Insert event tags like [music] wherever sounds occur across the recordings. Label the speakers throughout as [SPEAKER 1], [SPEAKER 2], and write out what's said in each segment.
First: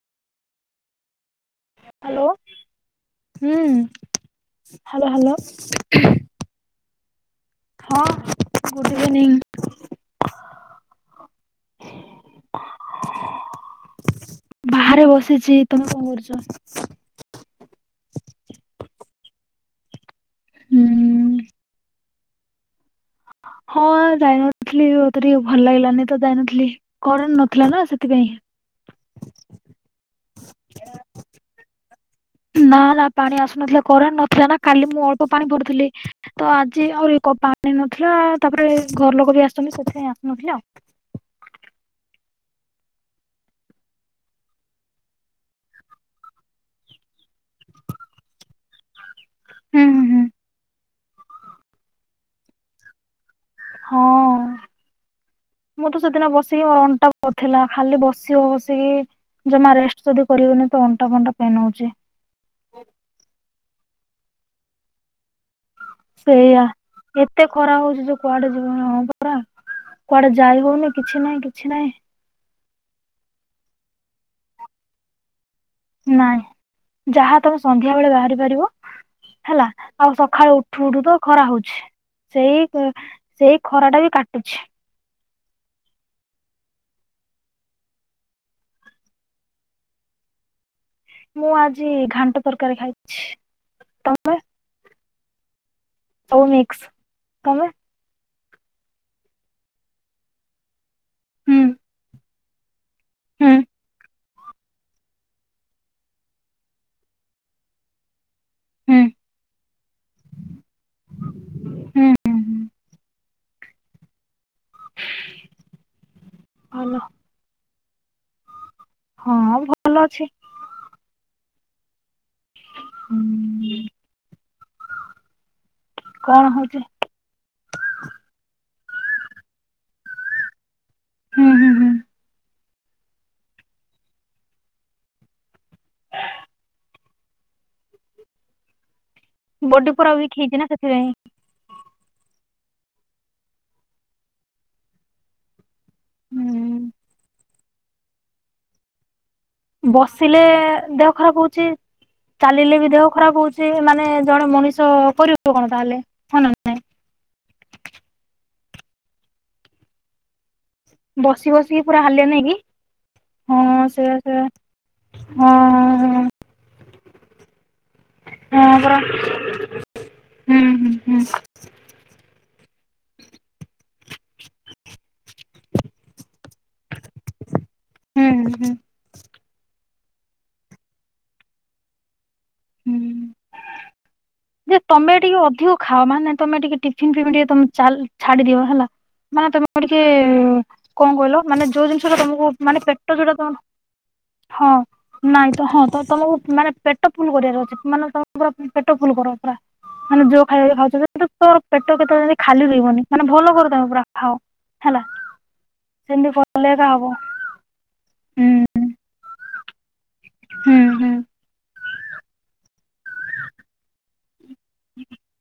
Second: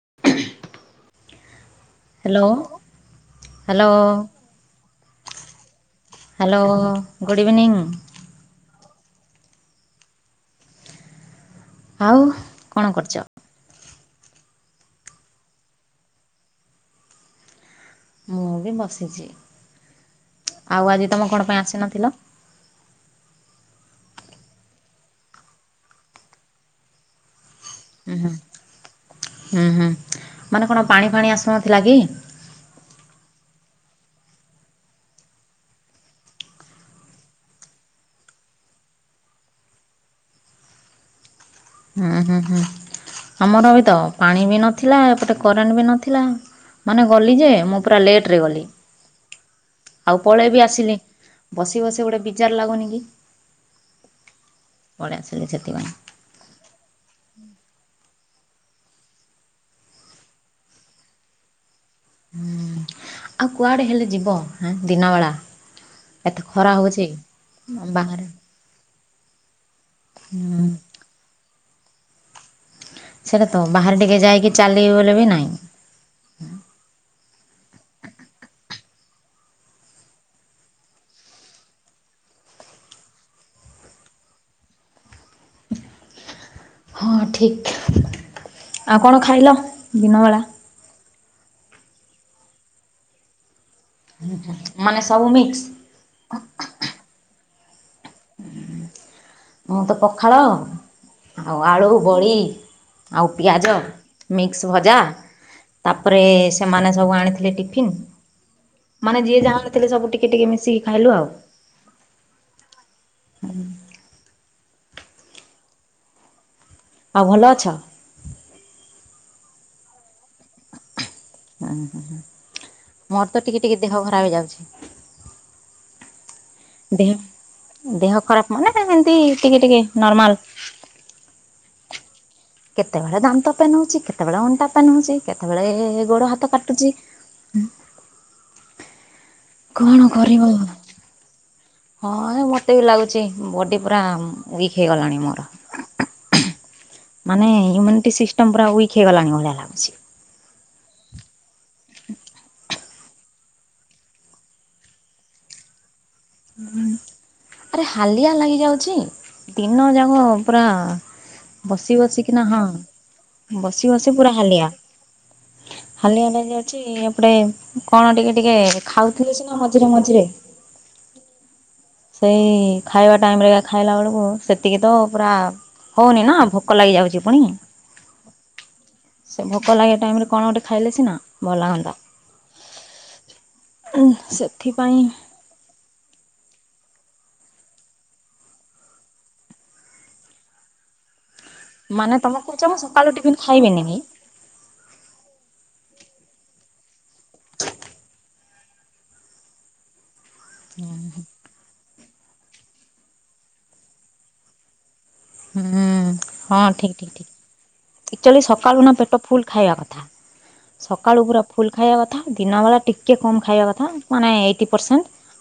[SPEAKER 1] [inaudible]
[SPEAKER 2] Hello ହୁଁ
[SPEAKER 1] hello
[SPEAKER 2] hello hello.
[SPEAKER 1] Hello good evening.
[SPEAKER 2] ହଁ good evening.
[SPEAKER 1] ଆଉ କଣ କରୁଚ?
[SPEAKER 2] ବାହାରେ ବସିଚି ତମେ କଣ କରୁଚ?
[SPEAKER 1] ମୁଁବି ବସିଚି
[SPEAKER 2] ହୁଁ
[SPEAKER 1] ଆଉ ଆଜି ତମ କଣ ପାଇଁ ଆସିନଥିଲ?
[SPEAKER 2] ହଁ ଯାଇନଥିଲି ମତେ ଟିକେ ଭଲ ଲାଗିଲାନିତ ଯାଇନଥିଲି କରେଣ୍ଟେ ନଥିଲାନା।
[SPEAKER 1] ଉଁ ହୁଁ ହୁଁ ହୁଁ ମାନେ କଣ ପାଣି ଫାଣି ଆସୁନଥିଲା କି?
[SPEAKER 2] ନା ନା ପାଣି ଆସୁନଥିଲା କରେଣ୍ଟେ ନଥିଲାନା କାଲି ମୁଁ ଅଳ୍ପ ପାଣି ଧରିଥିଲି ତ ଆଜି ଆହୁରି ପାଣି ନଥିଲା ତାପରେ ଘର ଲୋକବି ଆସୁଚନ୍ତି ସେଥିପାଇଁ ଆସୁନଥିଲା
[SPEAKER 1] ହୁଁ ହୁଁ ହୁଁ ଆମରବିତ ପାଣିବି ନଥିଲା ଏପଟେ କରେଣ୍ଟେବି ନଥିଲା ମାନେ ଗଲିଯେ ମୁଁ ପୁରା ଲେଟ୍ ଗଲି।
[SPEAKER 2] ହୁଁ। ହୁଁ
[SPEAKER 1] ଆଉ
[SPEAKER 2] ହୁଁ
[SPEAKER 1] ପଳେଇବି ଆସିଲି ବସି ବସି ଗୋଟେ ବିଜାର ଲାଗୁନିକି।
[SPEAKER 2] ହଁ
[SPEAKER 1] ଆସିଲି ସେଥିପାଇଁ।
[SPEAKER 2] ମୁଁ ତ ସେଦିନ ବସି ସିଏ ଅଣ୍ଟା ବଥେଇଲା ଖାଲି ବସି ବସିକି ଜମା ରେଷ୍ଟ ଯଦି କରିହଉନି ତ ଅଣ୍ଟା ଫଣ୍ଟା ପେନ୍ ହଉଚି।
[SPEAKER 1] ହୁଁ ଆଉ କୁଆଡେ ହେଲେ ଯିବ ହେଁ ଦିନବେଳା? ଏତେ
[SPEAKER 2] ସେଇଆ
[SPEAKER 1] ଖରା ହଉଛି।
[SPEAKER 2] ଏତେ ଖରା ହଉଚି ଯେ
[SPEAKER 1] ବାହାରେ
[SPEAKER 2] କୁଆଡେ ହଁ ପରା କୁଆଡେ ଯାଇ
[SPEAKER 1] ହୁଁ
[SPEAKER 2] ହଉନି କିଛି ନାଇଁ କିଛି ନାଇଁ।
[SPEAKER 1] ସେଇଟା ତ ବାହାରେ ଟିକେ ଯାଇକି ଚାଲିବି ବୋଲି ବି ନାଇଁ।
[SPEAKER 2] ନାଇଁ ଯାହା ତମେ ସନ୍ଧ୍ୟାବେଳେ ବାହାରିପାରିବ। ହେଲା ଆଉ ସଖାଳେ ଉଠୁ ଉଠୁ ତ ଖରା ହଉଛି। ସେଇ ସେଇ ଖରାଟା ବି କାଟୁଛି।
[SPEAKER 1] ହଁ ଠିକ୍ ଆଉ କଣ ଖାଇଲ ଦିନବେଳା?
[SPEAKER 2] ମୁଁ ଆଜି ଘାଣ୍ଟ ତରକାରୀ ଖାଇ
[SPEAKER 1] ହୁଁ ମାନେ ସବୁ ମିକ୍ସ?
[SPEAKER 2] ସବୁ ମିକ୍ସ ତମେ।
[SPEAKER 1] ମୁଁ ତ ପଖାଳ ଆଉ
[SPEAKER 2] ହୁଁ
[SPEAKER 1] ଆଳୁ, ବଡି ଆଉ
[SPEAKER 2] ହୁଁ
[SPEAKER 1] ପିଆଜ ମିକ୍ସ ଭଜା ତାପରେ ସେମାନେ ସବୁ ଆଣିଥିଲେ ଟିଫିନ୍
[SPEAKER 2] ହୁଁ
[SPEAKER 1] ମାନେ ଯିଏ ଯାହା ଆଣି ଥିଲେ ସବୁ ଟିକେ ଟିକେ ମିଶିକି ଖାଇଲୁ ଆଉ।
[SPEAKER 2] ହୁଁ ହୁଁ ହୁଁ
[SPEAKER 1] ହୁଁ
[SPEAKER 2] ହାଲ
[SPEAKER 1] ଆଉ ଭଲ ଅଛ?
[SPEAKER 2] ହଁ ଭଲ ଅଛି।
[SPEAKER 1] ଆଁ ହାଁ ହଁ
[SPEAKER 2] ହୁଁ
[SPEAKER 1] ହେଇଯାଉଛି।
[SPEAKER 2] କଣ ହଉଚି?
[SPEAKER 1] ଦେହ ଦେହ ଖରାପ ମାନେ ଏମତି ଟିକେ ଟିକେ ନର୍ମାଲ।
[SPEAKER 2] ହୁଁ ହୁଁ ହୁଁ
[SPEAKER 1] କେତେବେଳେ ଦାନ୍ତ ପେନ୍ ହଉଚି କେତେବେଳେ ଅଣ୍ଟା ପେନ୍ ହଉଚି କେତେବେଳେ ଗୋଡ ହାତ କାଟୁଚି। ହୁଁ
[SPEAKER 2] ବଡି ପୁରା ୱିକ୍ ହେଇଛି ନା ସେଥିପାଇଁ।
[SPEAKER 1] ହଁ ମତେ ବି ଲାଗୁଚି ବଡି ପୁରା ୱିକ୍ ହେଇଗଲାଣି ମୋର।
[SPEAKER 2] ହୁଁ
[SPEAKER 1] ନାଇଁ ଇମ୍ୟୁନିଟି ସିଷ୍ଟମ୍ ପୁରା ୱିକ୍ ହେଇଲାଣି ଭଳିଆ ଲାଗ
[SPEAKER 2] ବସିଲେ ଦେହ ଖରାପ ହଉଚି ଚାଲିଲେ ବି ଦେହ ଖରାପ ହଉ ଚି ମାନେ ଜଣେ ମଣିଷ କରିବ କଣ ତାହେଲେ? ହଁ ନା
[SPEAKER 1] ହୁଁ ଆରେ ହାଲିଆ ଲାଗିଯାଉଚି ଦିନଯାକ ପୁରା ବସି
[SPEAKER 2] ପୁରା ହାଲିଆ
[SPEAKER 1] ବସିକି
[SPEAKER 2] ନାଇଁ
[SPEAKER 1] ନା
[SPEAKER 2] କି
[SPEAKER 1] ହଁ
[SPEAKER 2] ହଁ
[SPEAKER 1] ବସି ବସି
[SPEAKER 2] ସେୟା
[SPEAKER 1] ପୁରା
[SPEAKER 2] ସେୟା
[SPEAKER 1] ହାଲିଆ
[SPEAKER 2] ହଁ ହଁ
[SPEAKER 1] ହାଲିଆ ନେଇଯାଉଚି ଏପଟେ କଣ ଟିକେ ଟିକେ
[SPEAKER 2] ହଁ ପରା
[SPEAKER 1] ଖାଉଥିଲେ ସିନା ମଝିରେ ମଝିରେ
[SPEAKER 2] ହୁଁ ହୁଁ ହୁଁ
[SPEAKER 1] ସେଇ ଖାଇବା ଟାଇମରେ ଖାଇଲାବେଳୁକୁ ସେତିକି ତ ପୁରା ହଉନି ନା ଭୋକ ଲାଗିଯାଉଚି ପୁଣି।
[SPEAKER 2] ହୁଁ ହୁଁ
[SPEAKER 1] ସେ ଭୋକ ଲାଗିବା ଟାଇମରେ କଣ ଗୋଟେ ଖାଇଲେ ସିନା ଭଲ ଲାଗନ୍ତା।
[SPEAKER 2] ହୁଁ
[SPEAKER 1] ହୁଁ ସେ
[SPEAKER 2] ଯେ ତମେ ଟିକେ ଅଧିକ ଖାଅ ମାନେ ତମେ ଟିକେ ଟିଫିନ୍ ଫିପିନ୍ ଟିକେ ତ ଚାଲ୍ ଛାଡି ଦିଅ ହେଲା ମାନେ ତମେ ଟିକେ କଣ କହିଲ ମାନେ ଯୋଉ ଜିନିଷଟା
[SPEAKER 1] ତମେ
[SPEAKER 2] ତମକୁ
[SPEAKER 1] କହୁଛ ମୁଁ
[SPEAKER 2] ମାନେ
[SPEAKER 1] ସକାଳୁ
[SPEAKER 2] ପେଟ
[SPEAKER 1] ଟିଫିନ
[SPEAKER 2] ଯୋଉଟା ତମ
[SPEAKER 1] ଖାଇବିନି କି?
[SPEAKER 2] ହଁ ନାଇଁ ତ ହଁ ତ ତମକୁ ମାନେ ପେଟ ଫୁଲ କରିଆର ଅଛି ମାନେ ତମର ପେଟ ଫୁଲ କର ପୁରା ମାନେ ଯୋଉ ଖାଇବା ଖାଉଚ ଯେମିତି ତୋର ପେଟ କେତେବେଳେ ଯେମିତି ଖାଲି ରହିବନି ମାନେ ଭଲ କରିଦବ ପୁରା ଖାଅ ହେଲା।
[SPEAKER 1] ହୁଁ
[SPEAKER 2] ସେମିତି କଲେ ଏକା ହବ।
[SPEAKER 1] ଆଚୁଆଲି
[SPEAKER 2] ହୁଁ
[SPEAKER 1] ସକାଳୁ ନା ପେଟ ଫୁଲ ଖାଇବା କଥା
[SPEAKER 2] ହୁଁ ହୁଁ
[SPEAKER 1] ସକାଳୁ ପୁରା ଫୁଲ ଖାଇବା କଥା ଦିନବେଲା ଟିକିେ କମ୍ ଖାଇବା କଥା ମାନେ ଏକ ଣ୍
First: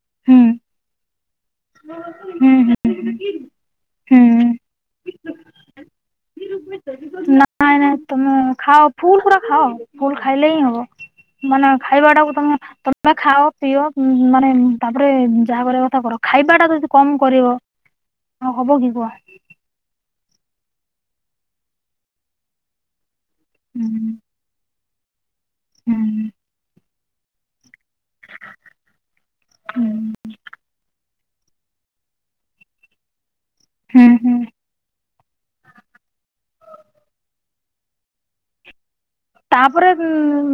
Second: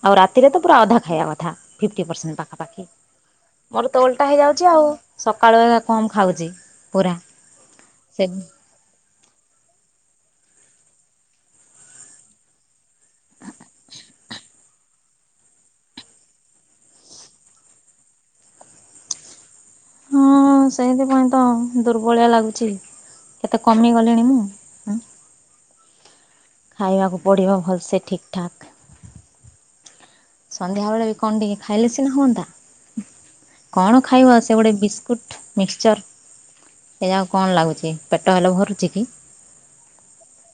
[SPEAKER 1] ଆଉ
[SPEAKER 2] ହୁଁ
[SPEAKER 1] ରାତିରେ ପୁରା ଅଧା ଖାଇବା କଥା ଫିପଟି ପରସଣ୍ଟ
[SPEAKER 2] ହୁଁ
[SPEAKER 1] ପାଖାପାଖି। ମୋର
[SPEAKER 2] ହୁଁ
[SPEAKER 1] ତୋଲଟା ହେଇଯାଉଛି ଆଉ ସକାଳୁ କମ୍ ଖାଉଚି ପୁରା।
[SPEAKER 2] ହୁଁ ନାଇଁ ନାଇଁ
[SPEAKER 1] ସେ
[SPEAKER 2] ତମେ ଖାଅ ଫୁଲ ପୁରା ଖାଅ ଫୁଲ ଖାଇଲେ ହିଁ ହବ। ମାନେ ଖାଇବା ଟାକୁ ତମେ ତେ ଖାଅ ପିଅ ମାନେ ତାପରେ ଯାହା କରିବା କଥା କର। ଖାଇବା ଟା ଯଦି କମ କରିବ ଆ ହବ କି କୁ?
[SPEAKER 1] ହଁ ସେଇଥିପାଇଁ ତ ଦୁର୍ବଳିଆ ଲାଗୁଚି। କେତେ
[SPEAKER 2] ହୁଁ
[SPEAKER 1] କମେଇ ଗଲେଣି ମୁଁ।
[SPEAKER 2] ହୁଁ।
[SPEAKER 1] ଖାଇବାକୁ ପଡ଼ିବ ଭଲସେ ଠିକ୍ ଠାକ୍।
[SPEAKER 2] ହୁଁ।
[SPEAKER 1] ସନ୍ଧ୍ୟା ବେଳେ ବି କଣ ଟିକେ ଖାଇଲେ ସିନା ହୁଅନ୍ତା କଣ
[SPEAKER 2] ହୁଁ ହୁଁ
[SPEAKER 1] ଖାଇବ ସେ ଗୋଟେ ବିସ ଫୁଟ୍ ମିକ୍ସଚର୍ ଏଯାକ କଣ ଲାଗୁଚି ପେଟ ହେଲେ ଭରୁଚି କି?
[SPEAKER 2] ତାପରେ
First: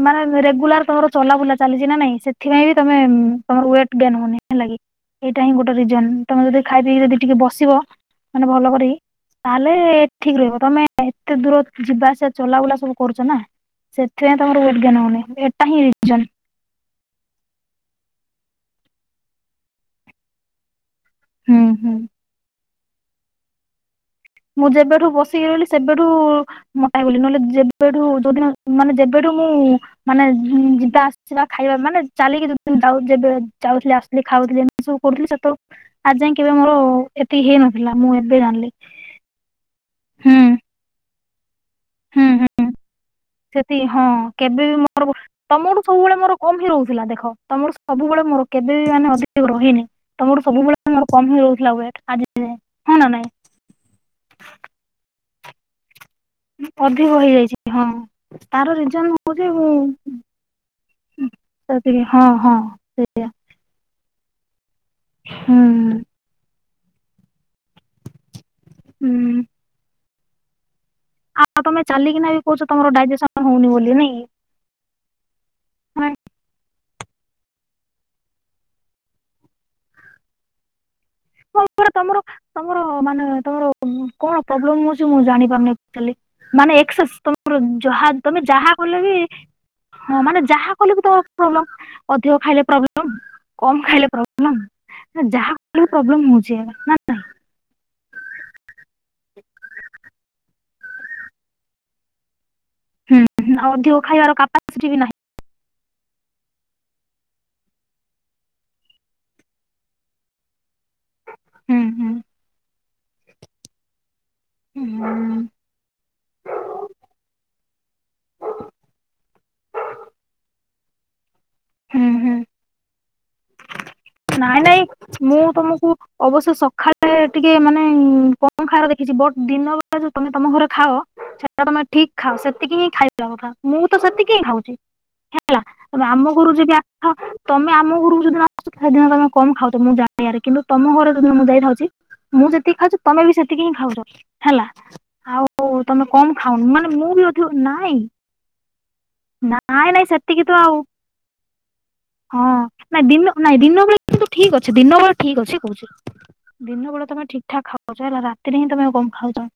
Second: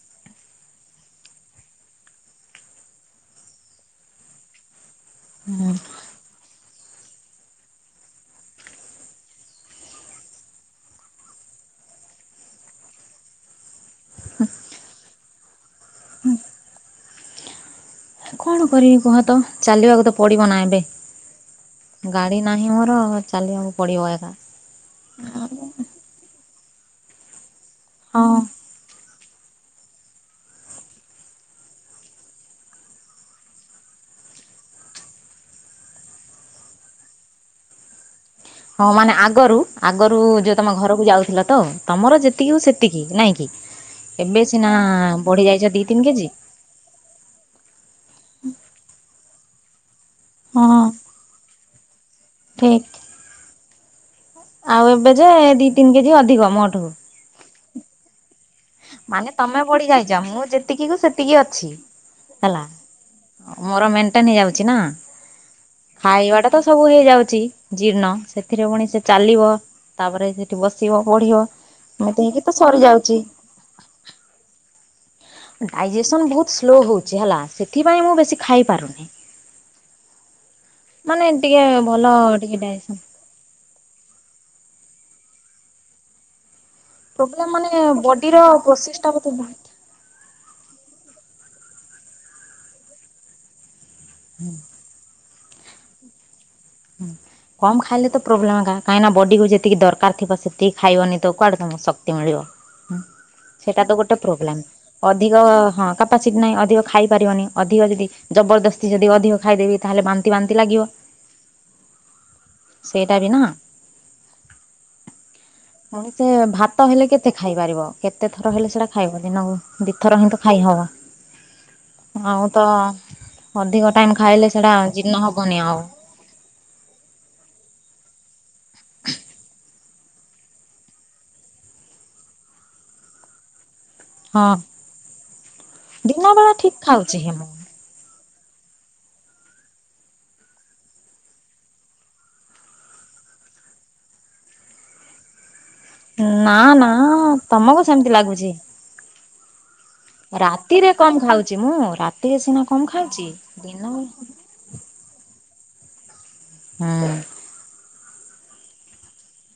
[SPEAKER 2] ମାନେ ରେଗୁଲାର ତମର ଚଲାବୁଲା ଚାଲିଚି ନା ନାଇଁ ସେଥିପାଇଁ ବି ତମେ ତମର ୱେଟ୍ ଗେନ୍ ହଉନି। ହେଲା କି ଏଇଟା ହିଁ ଗୋଟେ ରିଜନ ତମେ ଯଦି ଖାଇ ପିଇି ଯଦି ଟିକେ ବସିବ ମାନେ ଭଲ କରିକି ତାହେଲେ ଠିକ ରହିବ ତମେ ଏତେ ଦୂର ଯିବାସିବା ଚଲା ବୁଲା ସବୁ କରୁଚ ନା। ସେଥିପାଇଁ ତମର ୱେଟ୍ ଗେନ୍ ଏଟା ହିଁ ରିଜନ୍।
[SPEAKER 1] [unintelligible] କଣ କରିବି କୁହ ତ ଚାଲିବାକୁ ତ ପଡିବ ନା ଏବେ।
[SPEAKER 2] ହୁଁ ହୁଁ।
[SPEAKER 1] ଗାଡି ନାହିଁ ମୋର ଚାଲିବାକୁ ପଡିବ ଏ
[SPEAKER 2] ମୁଁ ଯେବେଠୁ ବସିକି ରହଲି ସେବେଠୁ ମୋଟା ହେଇଗଲି ନହେଲେ ଯେବେଠୁ
[SPEAKER 1] ହଁ।
[SPEAKER 2] ଯୋଉଦିନ ମାନେ ଯେବେଠୁ ମୁଁ ମାନେ ଯିବା ଆସିବା ଖାଇବା ମାନେ ଚାଲିକି ଯେତେଦିନ ଯାଉ ଯେବେ ଯାଉଥିଲି ଆସୁଥିଲି ଖାଉଥିଲି ସବୁ କରୁଥିଲି ସେତ ଆ ଯାଏଁ କେବେ ମୋର ଏତିକି ହେଇ ନଥିଲା ମୁଁ ଏବେ ଜାଣିଲି।
[SPEAKER 1] ହଁ ମାନେ ଆଗରୁ ଆଗରୁ
[SPEAKER 2] ହୁଁ
[SPEAKER 1] ଯୋଉ ତମ ଘରକୁ ଯାଉଥିଲ ତ? ତମର
[SPEAKER 2] ହୁଁ ହୁଁ
[SPEAKER 1] ଯେତିକି ହଉ ସେତିକି ନାଇଁ କିି
[SPEAKER 2] ସେତିକି ହଁ
[SPEAKER 1] ଏବେ ସିନା ବଢି ଯାଇଚ ଦି ତିନି କେଜି।
[SPEAKER 2] କମ ହିଁ ରହୁଥିଲା ଦେଖ ତମର ସବୁବେଳେ ମୋର କେବେ ବି ମାନେ ଅଧିକ ରହେନି। ତମର ସବୁବେଳେ
[SPEAKER 1] ହଁ
[SPEAKER 2] ମୋର କମ୍ ହିଁ ରହୁଥିଲା ୱେଟ୍ ଆଜି ଯାଏଁ
[SPEAKER 1] ଠିକ୍।
[SPEAKER 2] ହଁ ନା ନାଇଁ?
[SPEAKER 1] ଆଉ ଏବେ ଯେ ଦି ତିନି କେଜି ଅଧିକ। ମୋଠୁ।
[SPEAKER 2] ଅଧିକ ହେଇଯାଇଛି ହଁ। ତାର ରିଜନ
[SPEAKER 1] ମାନେ
[SPEAKER 2] ହଉଛି
[SPEAKER 1] ତମେ
[SPEAKER 2] ମୁଁ
[SPEAKER 1] ପଢି ଯାଇଚ ମୁଁ ଯେତିକି କୁ ସେତିକି ଅଛି
[SPEAKER 2] ସେତିକି ହଁ ହଁ
[SPEAKER 1] ହେଲା। ମୋର ମେଣ୍ଟେନ ହେଇ ଯାଉଚି ନା।
[SPEAKER 2] ହୁଁ।
[SPEAKER 1] ଖାଇବା ଟା ତ ସବୁ ହେଇଯାଉଚି ଜୀର୍ଣ୍ଣ ସେଥିରେ ପୁଣି ସେ
[SPEAKER 2] ହୁଁ
[SPEAKER 1] ଚାଲିବ। ତାପରେ ସେଠି ବସିବ ପଢିବ
[SPEAKER 2] ଆଉ ତମେ
[SPEAKER 1] ଏମିତି
[SPEAKER 2] ଚାଲିକିନା ବି
[SPEAKER 1] ହେଇକି ତ
[SPEAKER 2] କହୁଛ ତମର
[SPEAKER 1] ସରିଯାଉଚି।
[SPEAKER 2] ଡାଇଜେସନ ହଉନି ବୋଲି ନାଇଁ କି।
[SPEAKER 1] ଡାଇଜେସନ୍ ବହୁତ ସ୍ଲୋ ହଉଛି ହେଲା ସେଥିପାଇଁ ମୁଁ ବେଶୀ ଖାଇପାରୁନିଁ। ମାନେ ଟିକେ
[SPEAKER 2] କଣ
[SPEAKER 1] ଭଲ
[SPEAKER 2] ତମର
[SPEAKER 1] ଟିକେ ଡାଇସ
[SPEAKER 2] [unintelligible] କଣ ପ୍ରୋବ୍ଲେମଉଛି ମୁଁ ଜାଣି ପାରୁନି। ମାନେ
[SPEAKER 1] ପ୍ରୋବ୍ଲେମ
[SPEAKER 2] ତମର
[SPEAKER 1] ମାନେ
[SPEAKER 2] ଯାହା
[SPEAKER 1] ବଡିର
[SPEAKER 2] ତମେ ଯାହା
[SPEAKER 1] ପ୍ରୋସେସ
[SPEAKER 2] କଲେ
[SPEAKER 1] ଟା
[SPEAKER 2] ବି
[SPEAKER 1] ବୋଧେ ବହୁତ
[SPEAKER 2] ହଁ ମାନେ ଯାହା କଲେ ବି ତ ପ୍ରୋବ୍ଲେମ ଅଧିକ ଖାଇଲେ ପ୍ରୋବ୍ଲେମ କମ୍ ଖାଇଲେ ପ୍ରୋବ୍ଲେ।
[SPEAKER 1] ହୁଁ।
[SPEAKER 2] ଯାହା [inaudible] ପ୍ରୋବ୍ଲେମ ହଉଛି ନା
[SPEAKER 1] ହୁଁ। କମ୍ ଖାଇଲେ ତ ପ୍ରୋବ୍ଲେମ୍ ଏକା କାହିଁକି ବଡିକୁ ଯେତିକି ଦରକାର ଥିବ ସେତିକି ଖାଇବନି ତ କୁଆଡେମକୁ ଶକ୍ତି ମିଳିବ।
[SPEAKER 2] ହୁଁ
[SPEAKER 1] ସେଟା ତ
[SPEAKER 2] ଅଧିକ
[SPEAKER 1] ଗୋଟେ
[SPEAKER 2] ଖାଇବାର
[SPEAKER 1] ପ୍ରୋବ୍ଲେମ
[SPEAKER 2] କାପାସିଟି ବି ନାହିଁ
[SPEAKER 1] ଅଧିକ ହଁ କ୍ୟାପାସିଟି ନାହିଁ ଅଧିକ ଖାଇପାରିବନି ଅଧିକ ଯଦି ଜବରଦସ୍ତି ଯଦି ଅଧିକ ଖାଇଦେବି ତାହେଲେ ବାନ୍ତି ବାନ୍ତି ଲାଗିବ।
[SPEAKER 2] ହୁଁ ହୁଁ।
[SPEAKER 1] ସେଇଟା ବି ନା।
[SPEAKER 2] ହୁଁ।
[SPEAKER 1] ପୁଣି ସେ ଭାତ ହେଲେ କେତେ ଖାଇ ପାରିବ କେତେ ଥର ହେଲେ ସେଇଟା ଖାଇବ ଦିନକୁ ଦିଥର ହିଁ ତ ଖାଇହବ।
[SPEAKER 2] ହୁଁ ହୁଁ
[SPEAKER 1] ଆଉ ତ ଅଧିକ ଟାଇମ ଖାଇଲେ
[SPEAKER 2] ନାଇଁ
[SPEAKER 1] ସେଟା
[SPEAKER 2] ନାଇଁ
[SPEAKER 1] ଜୀର୍ଣ
[SPEAKER 2] ମୁଁ
[SPEAKER 1] ହବନି ଆଉ।
[SPEAKER 2] ତମକୁ ଅବଶ୍ୟ ସକାଳେ ଟିକେ ମାନେ କଣ ଖାର ଦେଖିଛି ବ ଦିନ ତମେ ତମ ଘରେ ଖାଅ ସେଇଟା ତମେ ଠିକ ଖାଅ ସେତିକି ହିଁ ଖାଇ [inaudible] ମୁଁ ତ ସେତିକି ହି
[SPEAKER 1] ହଁ
[SPEAKER 2] ଖାଉଛି ହେଲା
[SPEAKER 1] ଦିନ
[SPEAKER 2] ଆମ ଘରୁ
[SPEAKER 1] ବେଳା
[SPEAKER 2] ଯ
[SPEAKER 1] ଠିକ
[SPEAKER 2] ଆ
[SPEAKER 1] ଖାଉଛି ହେ ମୁଁ
[SPEAKER 2] ତମେ ଆମ ଘରରୁକୁ ଯଦିନ ଆ ସେଦିନ ତମେ କମ ଖାଉଛ ମୁଁ [inaudible] କିନ୍ତୁ ତମ ଘରେ ଯଦିନ ମୁଁ ଯାଇଥାଉଛି ମୁଁ ଯେତିକି ଖାଉଛି ତମେ ବି ସେତିକି ହିଁ ଖାଉଛ ହେଲା। ଆଉ ଓ ତମେ କମ
[SPEAKER 1] ନା
[SPEAKER 2] ଖାଉନି
[SPEAKER 1] ନା
[SPEAKER 2] ମାନେ ମୁଁ ବି ଅଧିକ
[SPEAKER 1] ତମକୁ
[SPEAKER 2] ନାଇଁ
[SPEAKER 1] ସେମିତି ଲାଗୁଛି
[SPEAKER 2] ନାଇଁ ନାଇଁ ସେତିକି ତ ଆଉ
[SPEAKER 1] ରାତିରେ କମ ଖାଉଛି ମୁଁ ରାତିରେ
[SPEAKER 2] ହଁ
[SPEAKER 1] ସିନା କମ
[SPEAKER 2] ନାଇଁ
[SPEAKER 1] ଖାଉଛି
[SPEAKER 2] ଦିନ ନାଇଁ ଦିନ
[SPEAKER 1] ହୁଁ
[SPEAKER 2] ବଳେ ଠିକ ଅଛି ଦିନ ବେଳେ ଠିକ ଅଛି କହୁଛି ଦିନ ବେଳେ ତମେ ଠିକ ଠାକ ଖାଉ। ହେଲା ରାତିରେ ହିଁ ତମେଉ କମ ଖାଉଛ।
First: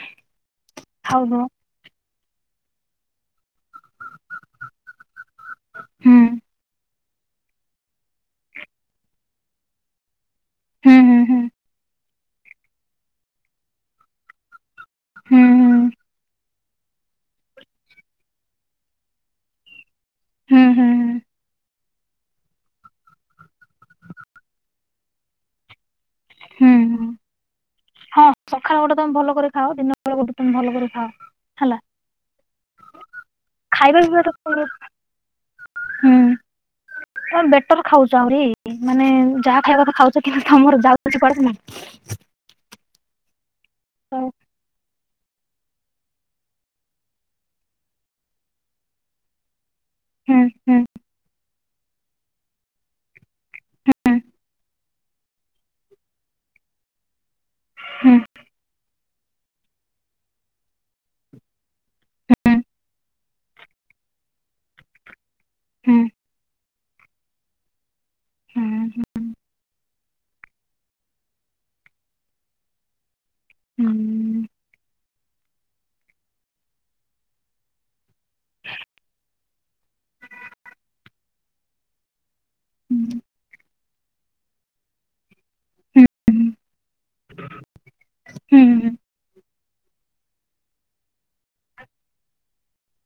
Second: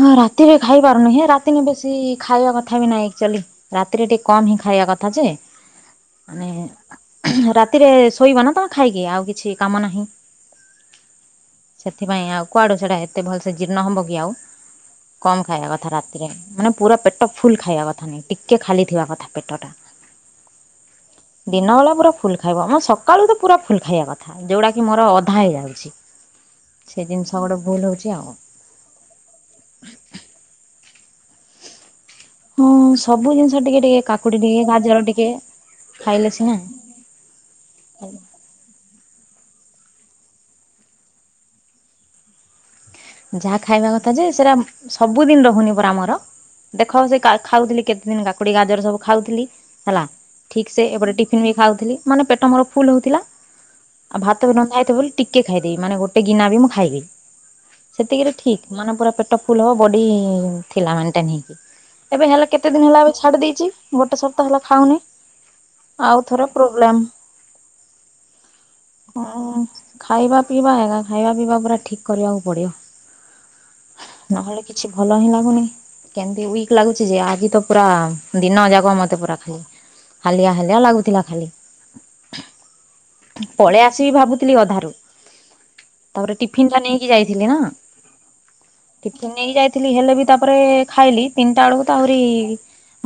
[SPEAKER 1] ହଁ ରାତି ବି ଖାଇ ପାରୁନି ହେ
[SPEAKER 2] ଖାଉନ
[SPEAKER 1] ରାତିନ ବେଶୀ ଖାଇବା କଥା ବି ନାଇଁଚୁଆଲି। ରାତିରେ ଟିକେ କମ ହିଁ ଖାଇବା କଥା ଯେ,
[SPEAKER 2] ହୁଁ
[SPEAKER 1] ମାନେ ରାତିରେ ଶୋଇବ ନା ତମେ ଖାଇକି ଆଉ କିଛି କାମ ନାହିଁ।
[SPEAKER 2] ହୁଁ ହୁଁ ହୁଁ।
[SPEAKER 1] ସେଥିପାଇଁ ଆଉ କୁଆଡୁ ସେଟା ଏତେ ଭଲ ସେ ଜୀର୍ଣ୍ଣ ହବ କି ଆଉ?
[SPEAKER 2] ହୁଁ
[SPEAKER 1] କମ ଖାଇବା
[SPEAKER 2] ହୁଁ
[SPEAKER 1] କଥା କଥା ରାତିରେ ମାନେ ପୁରା ପେଟ ଫୁଲ ଖାଇବା କଥା ନାହିଁ ଟିକେ ଖାଲି ଥିବା କଥା ପେଟଟା।
[SPEAKER 2] ହୁଁ ହୁଁ ହୁଁ
[SPEAKER 1] ଦିନ ବାଳା ପୁରା ଫୁଲ ଖାଇବ ଆମ ସକାଳୁ ତ ପୁରା ଫୁଲ ଖାଇବା କଥା ଯେଉଁଟାକି ମୋର ଅଧା ହେଇଯାଉଛି। ସେ ଜିନିଷ ଗୋଟେ ଭୁଲ ହଉଛି ଆଉ।
[SPEAKER 2] ସକାଳୁ ଗୋଟେ ତମେ ଭଲ କରି ଖାଅ ଦିନ ବଳେ ଗୋଟେ ତମେ ଭଲ କରି ଖାଅ ହେଲା।
[SPEAKER 1] ହଁ ସବୁ ଜିନିଷ ଟିକେ
[SPEAKER 2] ଖାଇବା
[SPEAKER 1] ଟିକେ
[SPEAKER 2] ପିଇବା
[SPEAKER 1] କାକୁଡି ଟିକେ ଗାଜର ଟିକେ ଖାଇଲେ ସିନା।
[SPEAKER 2] ଆ ବେଟର ଖାଉଛ ଆହୁରି। ମାନେ ଯାହା ଖାଇବା କଥା ଖାଉଛ କି ତମର ଯାଉ କିଛି [inaudible]
[SPEAKER 1] ଯାହା ଖାଇବା କଥା ଯେ ସେରା ସବୁଦିନ ରହୁନି ପରା ଆମର ଦେଖ ସେ ଖାଉଥିଲି କେତେ ଦିନ କାକୁଡି ଗାଜର ସବୁ ଖାଉଥିଲି। ହେଲା ଠିକ
[SPEAKER 2] ହୁଁ
[SPEAKER 1] ସେ ଏପଟେ ଟିଫନ୍ ବି ଖାଉଥିଲି ମାନେ ପେଟ ମୋର ଫୁଲ ହଉଥିଲା।
[SPEAKER 2] ହୁଁ
[SPEAKER 1] ଆଉ ଭାତ ବି [inaudible] ହେଇଥିବ ବୋଲି ଟିକେ ଖାଇଦେବି ମାନେ ଗୋଟେ ଗନା ବି ମୁଁ ଖାଇବି।
[SPEAKER 2] ହୁଁ
[SPEAKER 1] ସେତିକିରେ ଠିକ ମାନେ ପୁରା ପେଟ ଫୁଲ ହବ ବଡି ଥିଲା ମେଣ୍ଟେନ ହେଇକି। ଏବେ ହେଲେ କେତେ ଦିନ ହେଲା ଏବେ ଛାଡି ଦେଇଛି ଗୋଟେ ସପ୍ତାହ ହେଲା ଖାଉନି।
[SPEAKER 2] ହୁଁ
[SPEAKER 1] ଆଉ ଥରେ ପ୍ରୋବ୍ଲେମ୍।
[SPEAKER 2] ହୁଁ
[SPEAKER 1] ହଁ ଖାଇବା ପିଇବା ହେଳା ଖାଇବା ପିଇବା ପୁରା ଠିକ୍ କରିବାକୁ ପଡିବ।
[SPEAKER 2] ହୁଁ
[SPEAKER 1] ନହେଲେ କିଛି ଭଲ ହିଁ ନାଗୁନି। କେମତି ୱିକ ଲାଗୁଛି ଯେ ଆଜି ତ ପୁରା ଦିନ ଯାକ ମତେ ପୁରା ଖାଲି ହାଲିଆ ହାଲିଆ ଲାଗୁଥିଲା ଖାଲି।
[SPEAKER 2] ହୁଁ
[SPEAKER 1] ପଳେଇ ଆସିବି ଭାବୁଥିଲି ଅଧାରୁ। ତାପରେ ଟିଫିନ୍ ଟା ନେଇକି ଯାଇଥିଲି ନା।
[SPEAKER 2] ହୁଁ ହୁଁ।
[SPEAKER 1] ଟିଫିନ୍ ନେଇକି ଯାଇଥିଲି ହେଲେ ବି ତାପରେ ଖାଇଲି ତିନିଟା ବେଳକୁ ଆହୁରି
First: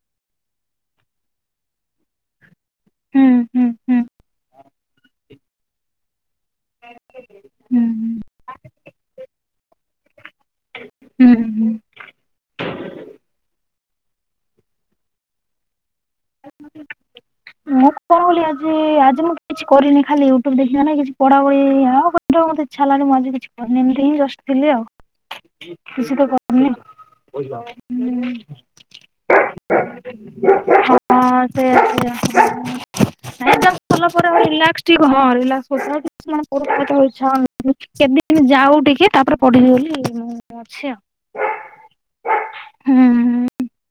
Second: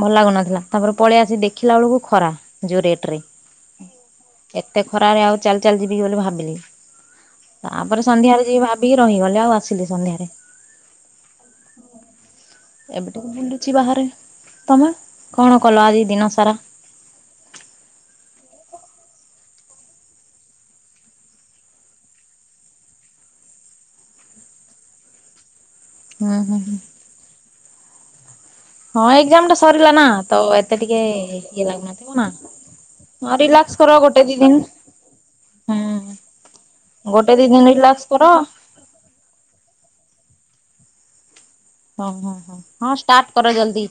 [SPEAKER 1] ଭଲ ଲାଗୁନଥିଲା ତାପରେ ପଳେଇ ଆସି ଦେଖିଲା ବେଳକୁ ଖରା ଯୋଉ ରେଟ ରେ।
[SPEAKER 2] ହୁଁ ହୁଁ ହୁଁ ହୁଁ
[SPEAKER 1] ଏତେ ଖରାରେ ଆଉ ଚାଲି ଚାଲି ଯିବି ବୋଲି ଭାବିଲି।
[SPEAKER 2] ହୁଁ
[SPEAKER 1] ତାପରେ ସନ୍ଧ୍ୟାରେ ଯିବି ବୋଲି ଭାବିକି ରହିଗଲି ଆଉ ଆସିଲି ସନ୍ଧ୍ୟାରେ।
[SPEAKER 2] ହୁଁ ହୁଁ
[SPEAKER 1] [inaudible] ଏବେ ଟିକେ ବୁଲୁଚି ବାହାରେ ତମେ କଣ କଲ ଆଜି ଦିନସାରା?
[SPEAKER 2] ମୁଁ କଣ ବୋଲି ଆଜି ଆଜି ମୁଁ କିଛି କରିନି ଖାଲି ୟୁଟ୍ୟୁବ ଦେଖି ନାଇଁ କିଛି ପଢାପଢି ଆ ମତେ ଇଚ୍ଛା ହେଲାନି ମୁଁ ଆଜି କିଛି କରିନି ଏମିତି ହିଁ ଜଷ୍ଟ୍ ଥିଲି ଆଉ।
[SPEAKER 1] [inaudible]
[SPEAKER 2] କିଛି ତ
[SPEAKER 1] ହୁଁ ହୁଁ
[SPEAKER 2] କରିନି
[SPEAKER 1] ହୁଁ ହଁ ଏକ୍ଜାମ ଟା ସରିଲା ନା ତ ଏତେ ଟିକେ
[SPEAKER 2] ହଁ
[SPEAKER 1] ଇଏ
[SPEAKER 2] ସେଇଆ
[SPEAKER 1] ଲାଗୁନଥିବ ନା।
[SPEAKER 2] ସେଇଆ।
[SPEAKER 1] ହଁ ରିଲାକ୍ସ କର
[SPEAKER 2] [inaudible]
[SPEAKER 1] ଗୋଟେ ଦି ଦିନ
[SPEAKER 2] [unintelligible] ଯାଉ
[SPEAKER 1] ହୁଁ
[SPEAKER 2] ଟିକେ
[SPEAKER 1] ଗୋଟେ ଦି
[SPEAKER 2] ତାପରେ
[SPEAKER 1] ଦିନ ରିଲାକ୍ସ କର
[SPEAKER 2] ପଢିବି ବୋଲି ମୁଁ ଅଛି ଆଉ।
[SPEAKER 1] ଓ ହଁ ହଁ ହଁ
[SPEAKER 2] ହୁଁ
[SPEAKER 1] ଷ୍ଟାର୍ଟ କର ଜଲଦି।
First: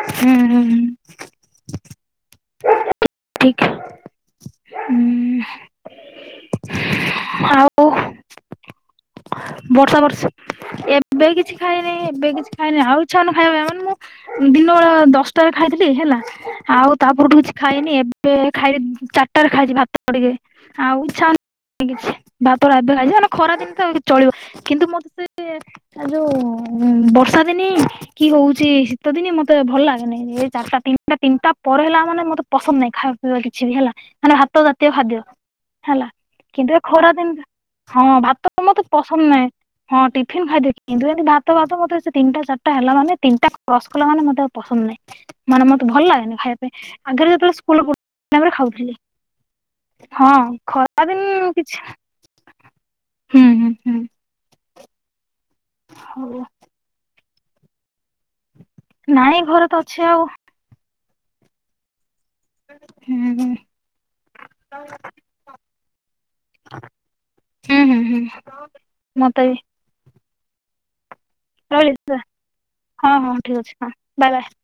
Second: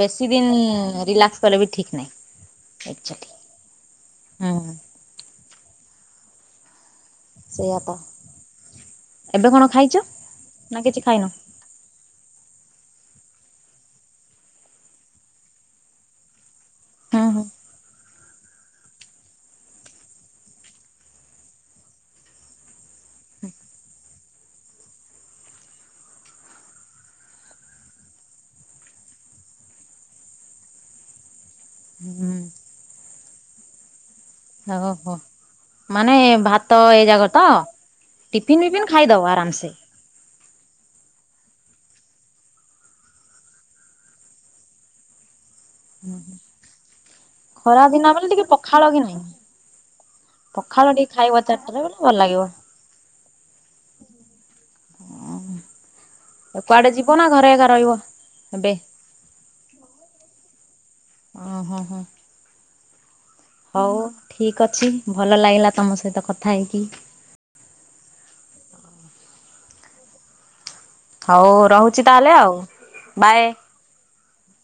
[SPEAKER 1] ବେଶି
[SPEAKER 2] ହୁଁ
[SPEAKER 1] ଦିନ୍
[SPEAKER 2] ହୁଁ ହୁଁ
[SPEAKER 1] ରିଲାକ୍ସ କଲେ ବି ଠିକ୍ ନାହିଁ। ହୁଁ।
[SPEAKER 2] ଉଁ
[SPEAKER 1] ସେଇଆ
[SPEAKER 2] ଆଉ
[SPEAKER 1] ତ ଏବେ କଣ ଖାଇଛ
[SPEAKER 2] ବର୍ଷା ବର୍ଷି
[SPEAKER 1] ନା କିଛି ଖାଇନ?
[SPEAKER 2] ଏବେ କିଛି ଖାଇନି ଏବେ କିଛି ଖାଇନି ଆଉ ଇଚ୍ଛା ହଉନି ଖାଇବା ପାଇଁ ମାନେ ମୁଁ ଦିନ ବେଳେ ଦଶଟାରେ ଖାଇଥିଲି ହେଲା ଆଉ
[SPEAKER 1] ହୁଁ
[SPEAKER 2] ତାପରଠୁ
[SPEAKER 1] ହୁଁ
[SPEAKER 2] କିଛି ଖାଇନି ଏବେ ଖାଇଚି ଚାରିଟାରେ ଖାଇଚି ଭାତ ଟିକେ ଆଉ ଇଚ୍ଛା ହଉନି କିଛି ଭାତଟା ଏବେ ଖାଇଚି ମାନେ ଖରାଦିନ ତ ଆଉ ଚଳିବ କିନ୍ତୁ ମତେ ଆ ଯୋଉ ବର୍ଷା ଦିନେ କି ହଉଛି ଶୀତ ଦିନେ ମତେ ଭଲ ଲାଗେନି ଏ ଚାରିଟା ତିନିଟା ତିନିଟା ପରେ ହେଲା ମାନେ
[SPEAKER 1] ହୁଁ
[SPEAKER 2] ମତେ ପସନ୍ଦ ନାହିଁ ଖାଇବା ପିଇବା କିଛି ବି ହେଲା ମାନେ ଭାତ ଜାତୀୟ
[SPEAKER 1] ଓହୋ
[SPEAKER 2] ଖାଦ୍ୟ। ହେଲା
[SPEAKER 1] ମାନେ ଭାତ
[SPEAKER 2] କିନ୍ତୁ ଏ ଖରା
[SPEAKER 1] ଯାକ ତ?
[SPEAKER 2] ଦିନ ହଁ ଭାତ
[SPEAKER 1] ଟିଫିନ
[SPEAKER 2] ମତେ
[SPEAKER 1] ବିଫିନ ଖାଇଦବ
[SPEAKER 2] ପସନ୍ଦ ନାହିଁ।
[SPEAKER 1] ଆରାମସେ
[SPEAKER 2] ହଁ ଟିଫିନ୍ ଖାଇଦେଇଚି କିନ୍ତୁ ଏମତି ଭାତ ଫାତ ମତେ ସେ ତିନିଟା ଚାରିଟା ହେଲା ମାନେ ତିନଟା କ୍ରସ୍ କଲା ମାନେ ମତେ ଆଉ ପସନ୍ଦ ନାହିଁ। ମାନେ ମତେ ଭଲ ଲାଗେନି ଖାଇବା ପାଇଁ ଆଗରେ ଯେତେବେଳେ ସ୍କୁଲ୍
[SPEAKER 1] ଖରା
[SPEAKER 2] ରେ ପଢ଼ୁଥିଲି
[SPEAKER 1] ଦିନ ବେଲେ
[SPEAKER 2] ସେ
[SPEAKER 1] ଟିକେ
[SPEAKER 2] ଟାଇମ୍ ରେ
[SPEAKER 1] ପଖାଳ
[SPEAKER 2] ଖାଉଥିଲି।
[SPEAKER 1] କି ନାହିଁ।
[SPEAKER 2] ହଁ
[SPEAKER 1] ପଖାଳ ଟିକେ ଖାଇବ
[SPEAKER 2] ଖରାଦିନ
[SPEAKER 1] ଚାରିଟାରେ
[SPEAKER 2] କିଛି
[SPEAKER 1] ବେଲେ ଭଲ ଲାଗିବ।
[SPEAKER 2] ହୁଁ ହୁଁ ହଁ। [inaudible]
[SPEAKER 1] କୁଆଡେ ଯିବ ନା ଘରେ ଏକା ରହିବ ଏବେ?
[SPEAKER 2] ନାଇଁ ଘରେ ତ ଅଛି ଆଉ।
[SPEAKER 1] ଓହୋ ହୋ ହୋ।
[SPEAKER 2] ହୁଁ ହୁଁ।
[SPEAKER 1] ହଉ ଠିକ୍ ଅଛି ଭଲ ଲାଗିଲା ତମ ସହିତ କଥା ହେଇକି।
[SPEAKER 2] ହୁଁ-ହୁଁ-ହୁଁ ମତେ ବି
[SPEAKER 1] ହଉ
[SPEAKER 2] ରହିଲି
[SPEAKER 1] ରହୁଛି
[SPEAKER 2] ବାଏ
[SPEAKER 1] ତାହେଲେ ଆଉ
[SPEAKER 2] ହଁ-ହଁ
[SPEAKER 1] ବାଏ।
[SPEAKER 2] ଠିକ୍ ଅଛି ହଁ ବାଏ ବାଏ।